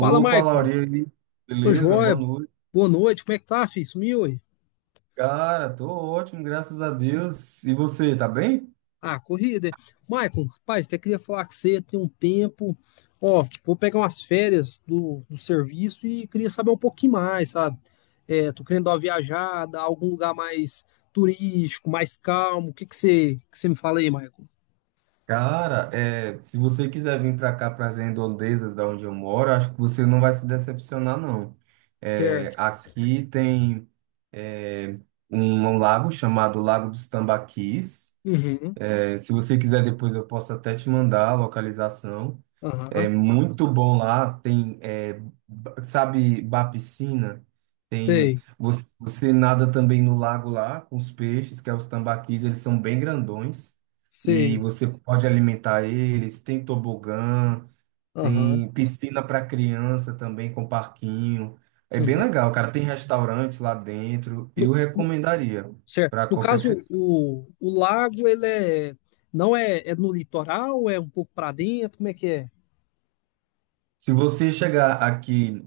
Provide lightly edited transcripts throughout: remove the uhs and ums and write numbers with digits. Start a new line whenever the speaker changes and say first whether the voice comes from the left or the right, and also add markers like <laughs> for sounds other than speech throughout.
left: Fala, Maicon.
right: Lauri, aí?
left: Tô
right: Beleza? Boa
left: joia.
right: noite.
left: Boa noite. Como é que tá, filho? Sumiu aí?
right: Cara, tô ótimo, graças a Deus. E você, tá bem?
left: Ah, corrida. É? Maicon, rapaz, até queria falar com você, tem um tempo. Ó, vou pegar umas férias do serviço e queria saber um pouquinho mais, sabe? É, tô querendo dar uma viajada, algum lugar mais turístico, mais calmo. O que que você, me fala aí, Maicon?
right: Cara, se você quiser vir para cá, para as redondezas da onde eu moro, acho que você não vai se decepcionar, não.
left: Certo.
right: É, aqui tem é, um lago chamado Lago dos Tambaquis.
left: Uhum.
right: É, se você quiser, depois eu posso até te mandar a localização. É
left: Aham.
right: muito bom lá. Tem, sabe, ba piscina. Tem
left: Sei.
right: você nada também no lago lá com os peixes, que é os tambaquis. Eles são bem grandões e
left: Sei.
right: você pode alimentar eles. Tem tobogã,
left: Aham.
right: tem piscina para criança também com parquinho. É bem legal, cara. Tem restaurante lá dentro. Eu
left: Uhum.
right: recomendaria
left: Certo.
right: para
left: No
right: qualquer
left: caso,
right: pessoa.
left: o, lago, ele é, não é, é no litoral, é um pouco para dentro, como é que é?
right: Se você chegar aqui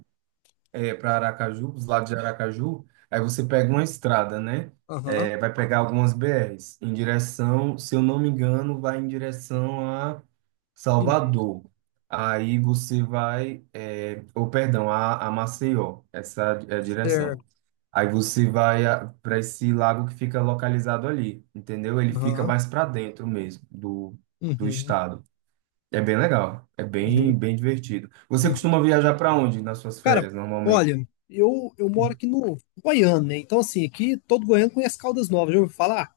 right: É para Aracaju, os lados de Aracaju, aí você pega uma estrada, né?
left: Aham.
right: É, vai pegar algumas BRs em direção, se eu não me engano, vai em direção a
left: Uhum.
right: Salvador. Aí você vai, ou perdão, a Maceió, essa é a direção.
left: Certo.
right: Aí você vai para esse lago que fica localizado ali, entendeu? Ele fica
left: Aham.
right: mais para dentro mesmo do
left: Uhum.
right: estado. É bem legal, é
left: Uhum.
right: bem divertido. Você costuma
left: Uhum.
right: viajar para onde nas suas
left: Cara,
right: férias, normalmente?
left: olha, eu moro aqui no Goiânia, né? Então, assim, aqui todo goiano conhece Caldas Novas, já ouviu falar?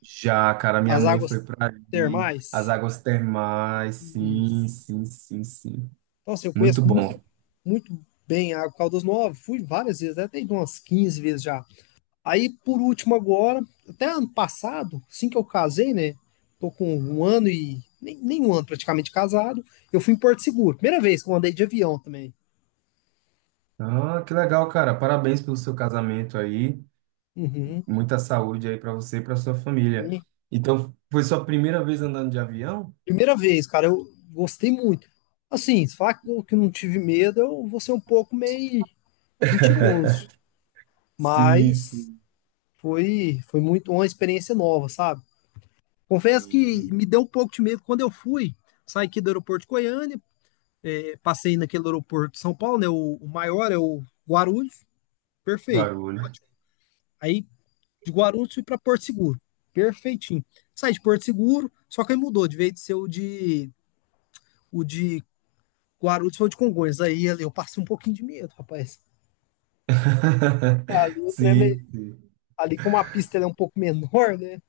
right: Já, cara, minha
left: As
right: mãe
left: águas
right: foi pra ali. As
left: termais.
right: águas termais, sim,
left: Isso.
right: sim, sim, sim.
left: Então, assim, eu
right: Muito
left: conheço
right: bom.
left: muito, bem a Caldas Novas, fui várias vezes, né? Até umas 15 vezes já. Aí, por último, agora, até ano passado, assim que eu casei, né? Tô com um ano e. Nem um ano praticamente casado. Eu fui em Porto Seguro. Primeira vez que eu andei de avião também.
right: Ah, que legal, cara. Parabéns pelo seu casamento aí.
left: Uhum.
right: Muita saúde aí pra você e pra sua família.
left: E
right: Então, foi sua primeira vez andando de avião?
left: primeira vez, cara, eu gostei muito. Assim, se falar que eu que não tive medo, eu vou ser um pouco meio mentiroso.
right: <laughs> Sim,
left: Mas
right: sim,
left: foi muito uma experiência nova, sabe? Confesso que
right: sim.
left: me deu um pouco de medo quando eu fui. Saí aqui do aeroporto de Goiânia, passei naquele aeroporto de São Paulo, né? O, maior é o Guarulhos, perfeito.
right: Barulho.
left: Ótimo. Aí de Guarulhos fui para Porto Seguro, perfeitinho. Saí de Porto Seguro, só que aí mudou, de vez de ser o de, o de Guarulhos foi o de Congonhas. Aí ali eu passei um pouquinho de medo, rapaz. Ali
right: <laughs>
left: o trem,
right: Sim, sim.
left: ali como a pista ela é um pouco menor, né?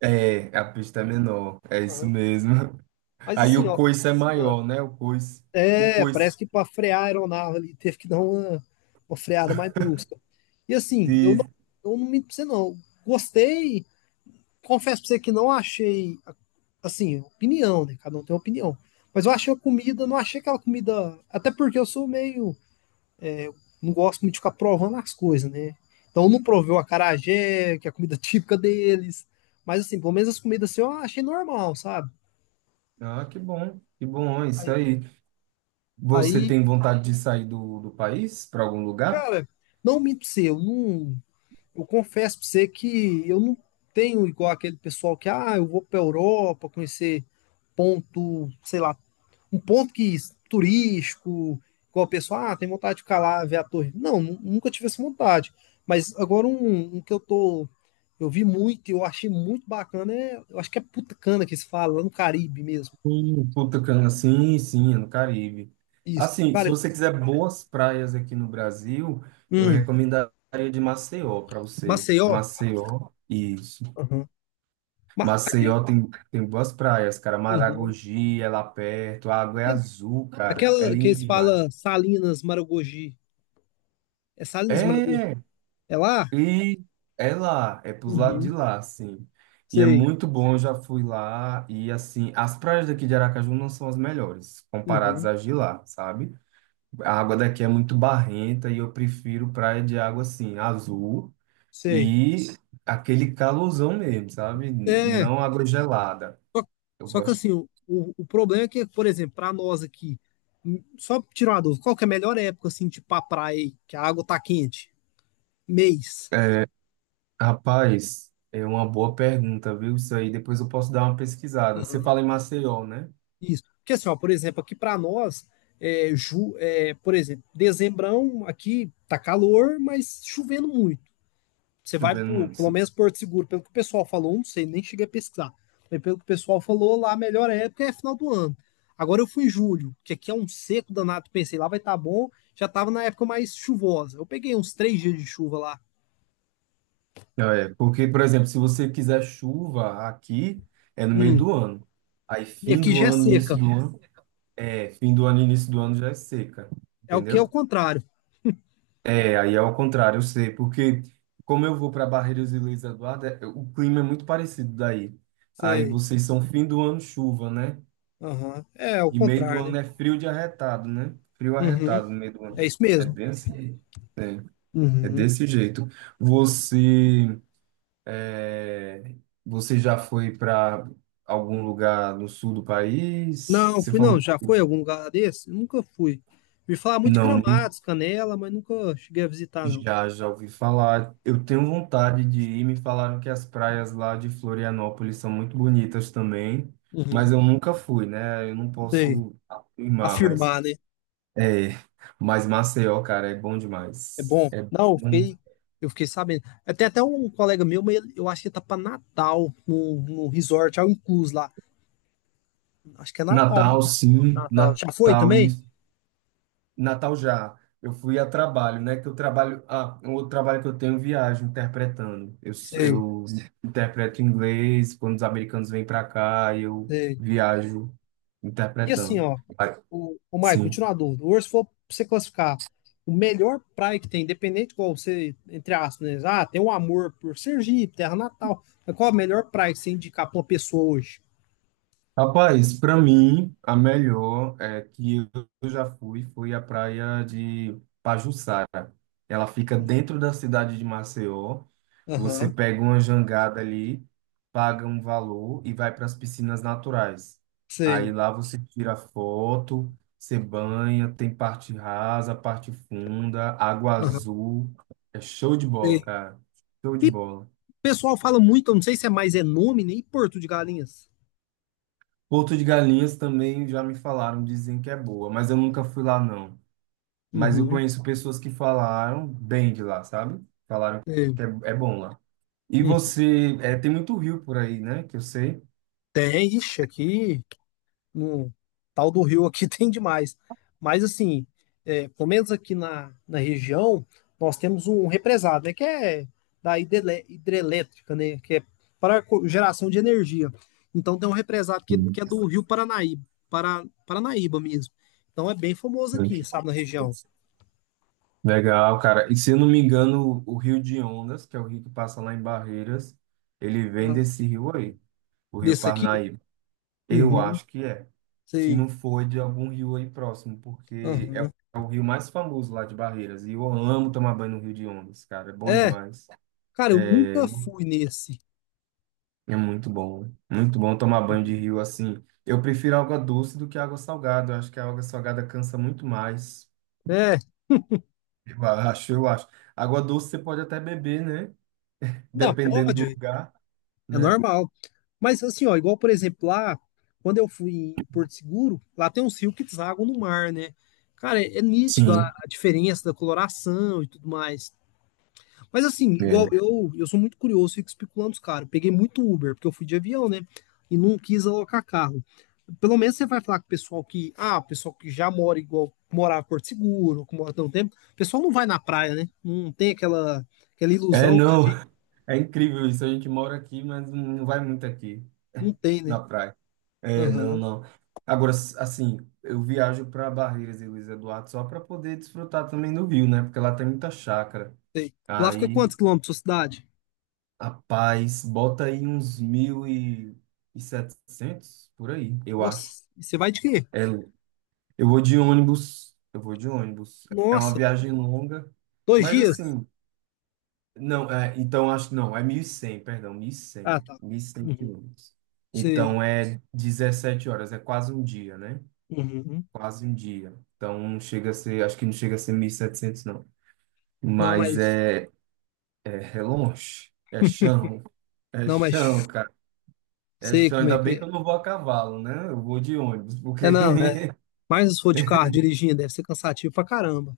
right: É, a pista é menor, é isso
left: Aham.
right: mesmo.
left: Mas
right: Aí
left: assim,
right: o
left: ó,
right: coice é
left: ah,
right: maior, né? O coice. O
left: é,
right: coice.
left: parece que para frear a aeronave ali teve que dar uma, freada mais brusca. E assim, eu não, minto pra você não. Gostei, confesso pra você que não achei, assim, opinião, né? Cada um tem uma opinião. Mas eu achei a comida, não achei aquela comida. Até porque eu sou meio. É, não gosto muito de ficar provando as coisas, né? Então eu não provei o acarajé, que é a comida <laughs> típica deles. Mas assim, pelo menos as comidas assim eu achei normal, sabe?
right: Ah, que bom, é isso
left: Aí,
right: aí. Você
left: aí,
right: tem vontade de sair do país para algum lugar?
left: cara, não minto pra você, eu não. Eu confesso pra você que eu não tenho igual aquele pessoal que, ah, eu vou pra Europa conhecer ponto, sei lá, um ponto que turístico, igual o pessoal, ah, tem vontade de ficar lá, ver a torre. Não, nunca tive essa vontade. Mas agora um, que eu tô. Eu vi muito e eu achei muito bacana é. Eu acho que é Putacana que se fala, lá no Caribe mesmo.
right: Puta cana, sim, sim, é no Caribe.
left: Isso.
right: Assim, se
left: Cara,
right: você quiser boas praias aqui no Brasil, eu
left: hum,
right: recomendaria de Maceió para você.
left: Maceió.
right: Maceió, isso.
left: Uhum. Aquele,
right: Maceió tem, tem boas praias, cara.
left: uhum.
right: Maragogi é lá perto, a água é
left: Aquele-
right: azul, cara. É
left: aquela que
right: lindo
left: eles falam
right: demais.
left: Salinas Maragogi. É Salinas Maragogi?
right: É,
left: É lá?
right: E é lá, é pros lados de
left: Uhum.
right: lá, assim. E é
left: Sei.
right: muito bom, eu já fui lá. E assim, as praias daqui de Aracaju não são as melhores, comparadas
left: Uhum.
right: às de lá, sabe? A água daqui é muito barrenta e eu prefiro praia de água assim, azul
left: Sei.
right: e aquele calorzão mesmo, sabe?
left: É.
right: Não água gelada.
left: Só,
right: Eu
left: que
right: gosto.
left: assim, o, problema é que, por exemplo, para nós aqui, só tirar uma dúvida, qual que é a melhor época, assim, tipo pra praia, aí, que a água tá quente? Mês.
right: É, rapaz, é uma boa pergunta, viu? Isso aí depois eu posso dar uma pesquisada. Você
left: Aham.
right: fala em Maceió, né?
left: Isso. Porque assim, ó, por exemplo, aqui para nós, é, é, por exemplo, dezembrão aqui tá calor, mas chovendo muito. Você vai
right: Chovendo
left: pro, pelo
right: muito.
left: menos Porto Seguro, pelo que o pessoal falou, não sei, nem cheguei a pesquisar. Mas pelo que o pessoal falou, lá a melhor época é final do ano. Agora eu fui em julho, que aqui é um seco danado, pensei, lá vai estar tá bom, já estava na época mais chuvosa. Eu peguei uns 3 dias de chuva lá.
right: É, porque, por exemplo, se você quiser chuva aqui, é no meio
left: Hum.
right: do ano. Aí,
left: E aqui já é seca.
right: fim do ano, início do ano já é seca,
left: É o que é o
right: entendeu?
left: contrário.
right: É, aí é ao contrário, eu sei, porque como eu vou para Barreiras e Luiz Eduardo, o clima é muito parecido daí. Aí
left: Sei.
right: vocês são fim do ano chuva, né?
left: Aham. É, é o
right: E meio do
left: contrário, né?
right: ano é frio de arretado, né? Frio
left: Uhum.
right: arretado no meio do
left: É
right: ano.
left: isso
right: É
left: mesmo.
right: bem assim. É, é
left: Uhum.
right: desse jeito. Você É, Você já foi para algum lugar no sul do país?
left: Não,
right: Você
left: fui não.
right: falou,
left: Já foi em algum lugar desse? Nunca fui. Me falar muito de
right: não, nem-
left: Gramados, Canela, mas nunca cheguei a visitar, não.
right: já, já ouvi falar. Eu tenho vontade de ir. Me falaram que as praias lá de Florianópolis são muito bonitas também,
left: Uhum.
right: mas eu nunca fui, né? Eu não
left: Sei.
right: posso afirmar,
left: Afirmar, né?
right: é, mas Maceió, cara, é bom
left: É
right: demais.
left: bom.
right: É
left: Não, eu
right: bom.
left: fiquei, eu fiquei sabendo. Até um colega meu, mas eu acho que ele tá pra Natal, no resort, ao incluso lá. Acho que é Natal, né?
right: Natal, sim,
left: Natal. Já foi também?
right: Natal já. Eu fui a trabalho, né? Que eu trabalho. Ah, um outro trabalho que eu tenho, viagem, interpretando. Eu, s-
left: Sei,
right: eu interpreto inglês quando os americanos vêm para cá, eu
left: sei.
right: viajo
left: E assim,
right: interpretando.
left: ó,
right: Ah,
left: o, Maicon,
right: Sim.
left: continua a dúvida. Hoje, se for pra você classificar o melhor praia que tem, independente de qual você, entre aspas, né? Ah, tem um amor por Sergipe, terra natal. Mas qual a melhor praia que você indicar pra uma pessoa hoje?
right: Rapaz, para mim, a melhor é que eu já fui, foi a praia de Pajuçara. Ela fica dentro da cidade de Maceió. Você
left: Aham,
right: pega uma jangada ali, paga um valor e vai para as piscinas naturais. Aí
left: sei.
right: lá você tira foto, você banha, tem parte rasa, parte funda, água
left: Aham,
right: azul. É show de bola,
left: sei.
right: cara. Show de
left: E o
right: bola.
left: pessoal fala muito, eu não sei se é mais é nome, nem Porto de Galinhas.
right: Porto de Galinhas também já me falaram, dizem que é boa, mas eu nunca fui lá não. Mas eu
left: Uhum.
right: conheço pessoas que falaram bem de lá, sabe? Falaram
left: É,
right: que é bom lá. E
left: hum,
right: você, é, tem muito rio por aí, né? Que eu sei.
left: tem, ixi, aqui no tal do Rio aqui <laughs> tem demais. Mas assim, é, pelo menos aqui na, região, nós temos um represado, né? Que é da hidrelétrica, né? Que é para geração de energia. Então tem um represado que,
right: Sim,
left: que é do Rio Paranaíba, Paranaíba mesmo. Então é bem famoso
right: sim.
left: aqui, sabe, na região.
right: Legal, cara. E se eu não me engano, o Rio de Ondas, que é o rio que passa lá em Barreiras, ele vem
left: Ah,
right: desse rio aí, o Rio
left: desse aqui?
right: Parnaíba. Eu
left: Uhum,
right: acho que é. Se
left: sei.
right: não for de algum rio aí próximo, porque é
left: Uhum.
right: o rio mais famoso lá de Barreiras. E eu amo tomar banho no Rio de Ondas, cara. É bom
left: É,
right: demais.
left: cara, eu
right: É,
left: nunca fui nesse.
right: é muito bom. Né? Muito bom tomar banho
left: Uhum.
right: de rio assim. Eu prefiro água doce do que água salgada. Eu acho que a água salgada cansa muito mais.
left: É,
right: Eu acho. Água doce você pode até beber, né?
left: não,
right: Dependendo do
left: pode,
right: lugar,
left: é
right: né?
left: normal. Mas assim, ó, igual por exemplo lá, quando eu fui em Porto Seguro, lá tem uns rios que deságua no mar, né? Cara, é nítido a,
right: Sim.
left: diferença da coloração e tudo mais. Mas assim, igual
right: É.
left: eu sou muito curioso, fico especulando os caras. Peguei muito Uber, porque eu fui de avião, né? E não quis alocar carro. Pelo menos você vai falar com o pessoal que, ah, o pessoal que já mora igual, morava em Porto Seguro, que mora há tanto tempo. O pessoal não vai na praia, né? Não tem aquela,
right: É,
left: ilusão que a
right: não,
left: gente
right: é incrível isso. A gente mora aqui, mas não vai muito aqui
left: não tem, né?
right: na praia. É, não,
left: Aham,
right: não. Agora, assim, eu viajo para Barreiras e Luiz Eduardo só para poder desfrutar também do Rio, né? Porque lá tem muita chácara.
left: sei. Lá fica
right: Aí,
left: quantos quilômetros da sua cidade?
right: rapaz, bota aí uns 1.700 por aí, eu acho.
left: Nossa, e você vai de quê?
right: É, eu vou de ônibus. É uma
left: Nossa,
right: viagem longa,
left: dois
right: mas
left: dias?
right: assim. Não, é, então acho que não, é 1.100,
left: Ah, tá.
right: 1.100
left: Uhum,
right: quilômetros.
left: sei.
right: Então é 17 horas, é quase um dia, né?
left: Uhum.
right: Quase um dia. Então não chega a ser, acho que não chega a ser 1.700, não.
left: Não,
right: Mas
left: mas,
right: é longe, é
left: não,
right: chão,
left: mas
right: cara. É
left: sei
right: chão,
left: como
right: ainda
left: é que
right: bem que eu
left: é.
right: não vou a cavalo, né? Eu vou de ônibus,
left: É,
right: porque
left: não, é,
right: <laughs>
left: mas se for de carro dirigindo, deve ser cansativo pra caramba.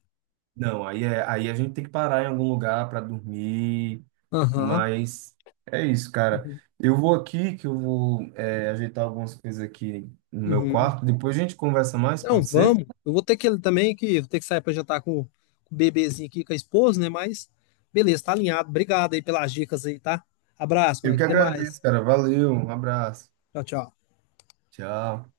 right: Não, aí a gente tem que parar em algum lugar para dormir,
left: Aham.
right: mas é isso, cara.
left: Uhum.
right: Eu vou aqui, que eu vou ajeitar algumas coisas aqui no meu
left: Uhum.
right: quarto. Depois a gente conversa mais,
left: Não,
right: pode ser?
left: vamos. Eu vou ter que ele também, que vou ter que sair pra jantar com o bebezinho aqui, com a esposa, né? Mas beleza, tá alinhado. Obrigado aí pelas dicas aí, tá? Abraço,
right: Eu
left: Mike.
right: que
left: Até mais.
right: agradeço, cara. Valeu, um abraço.
left: Tchau, tchau.
right: Tchau.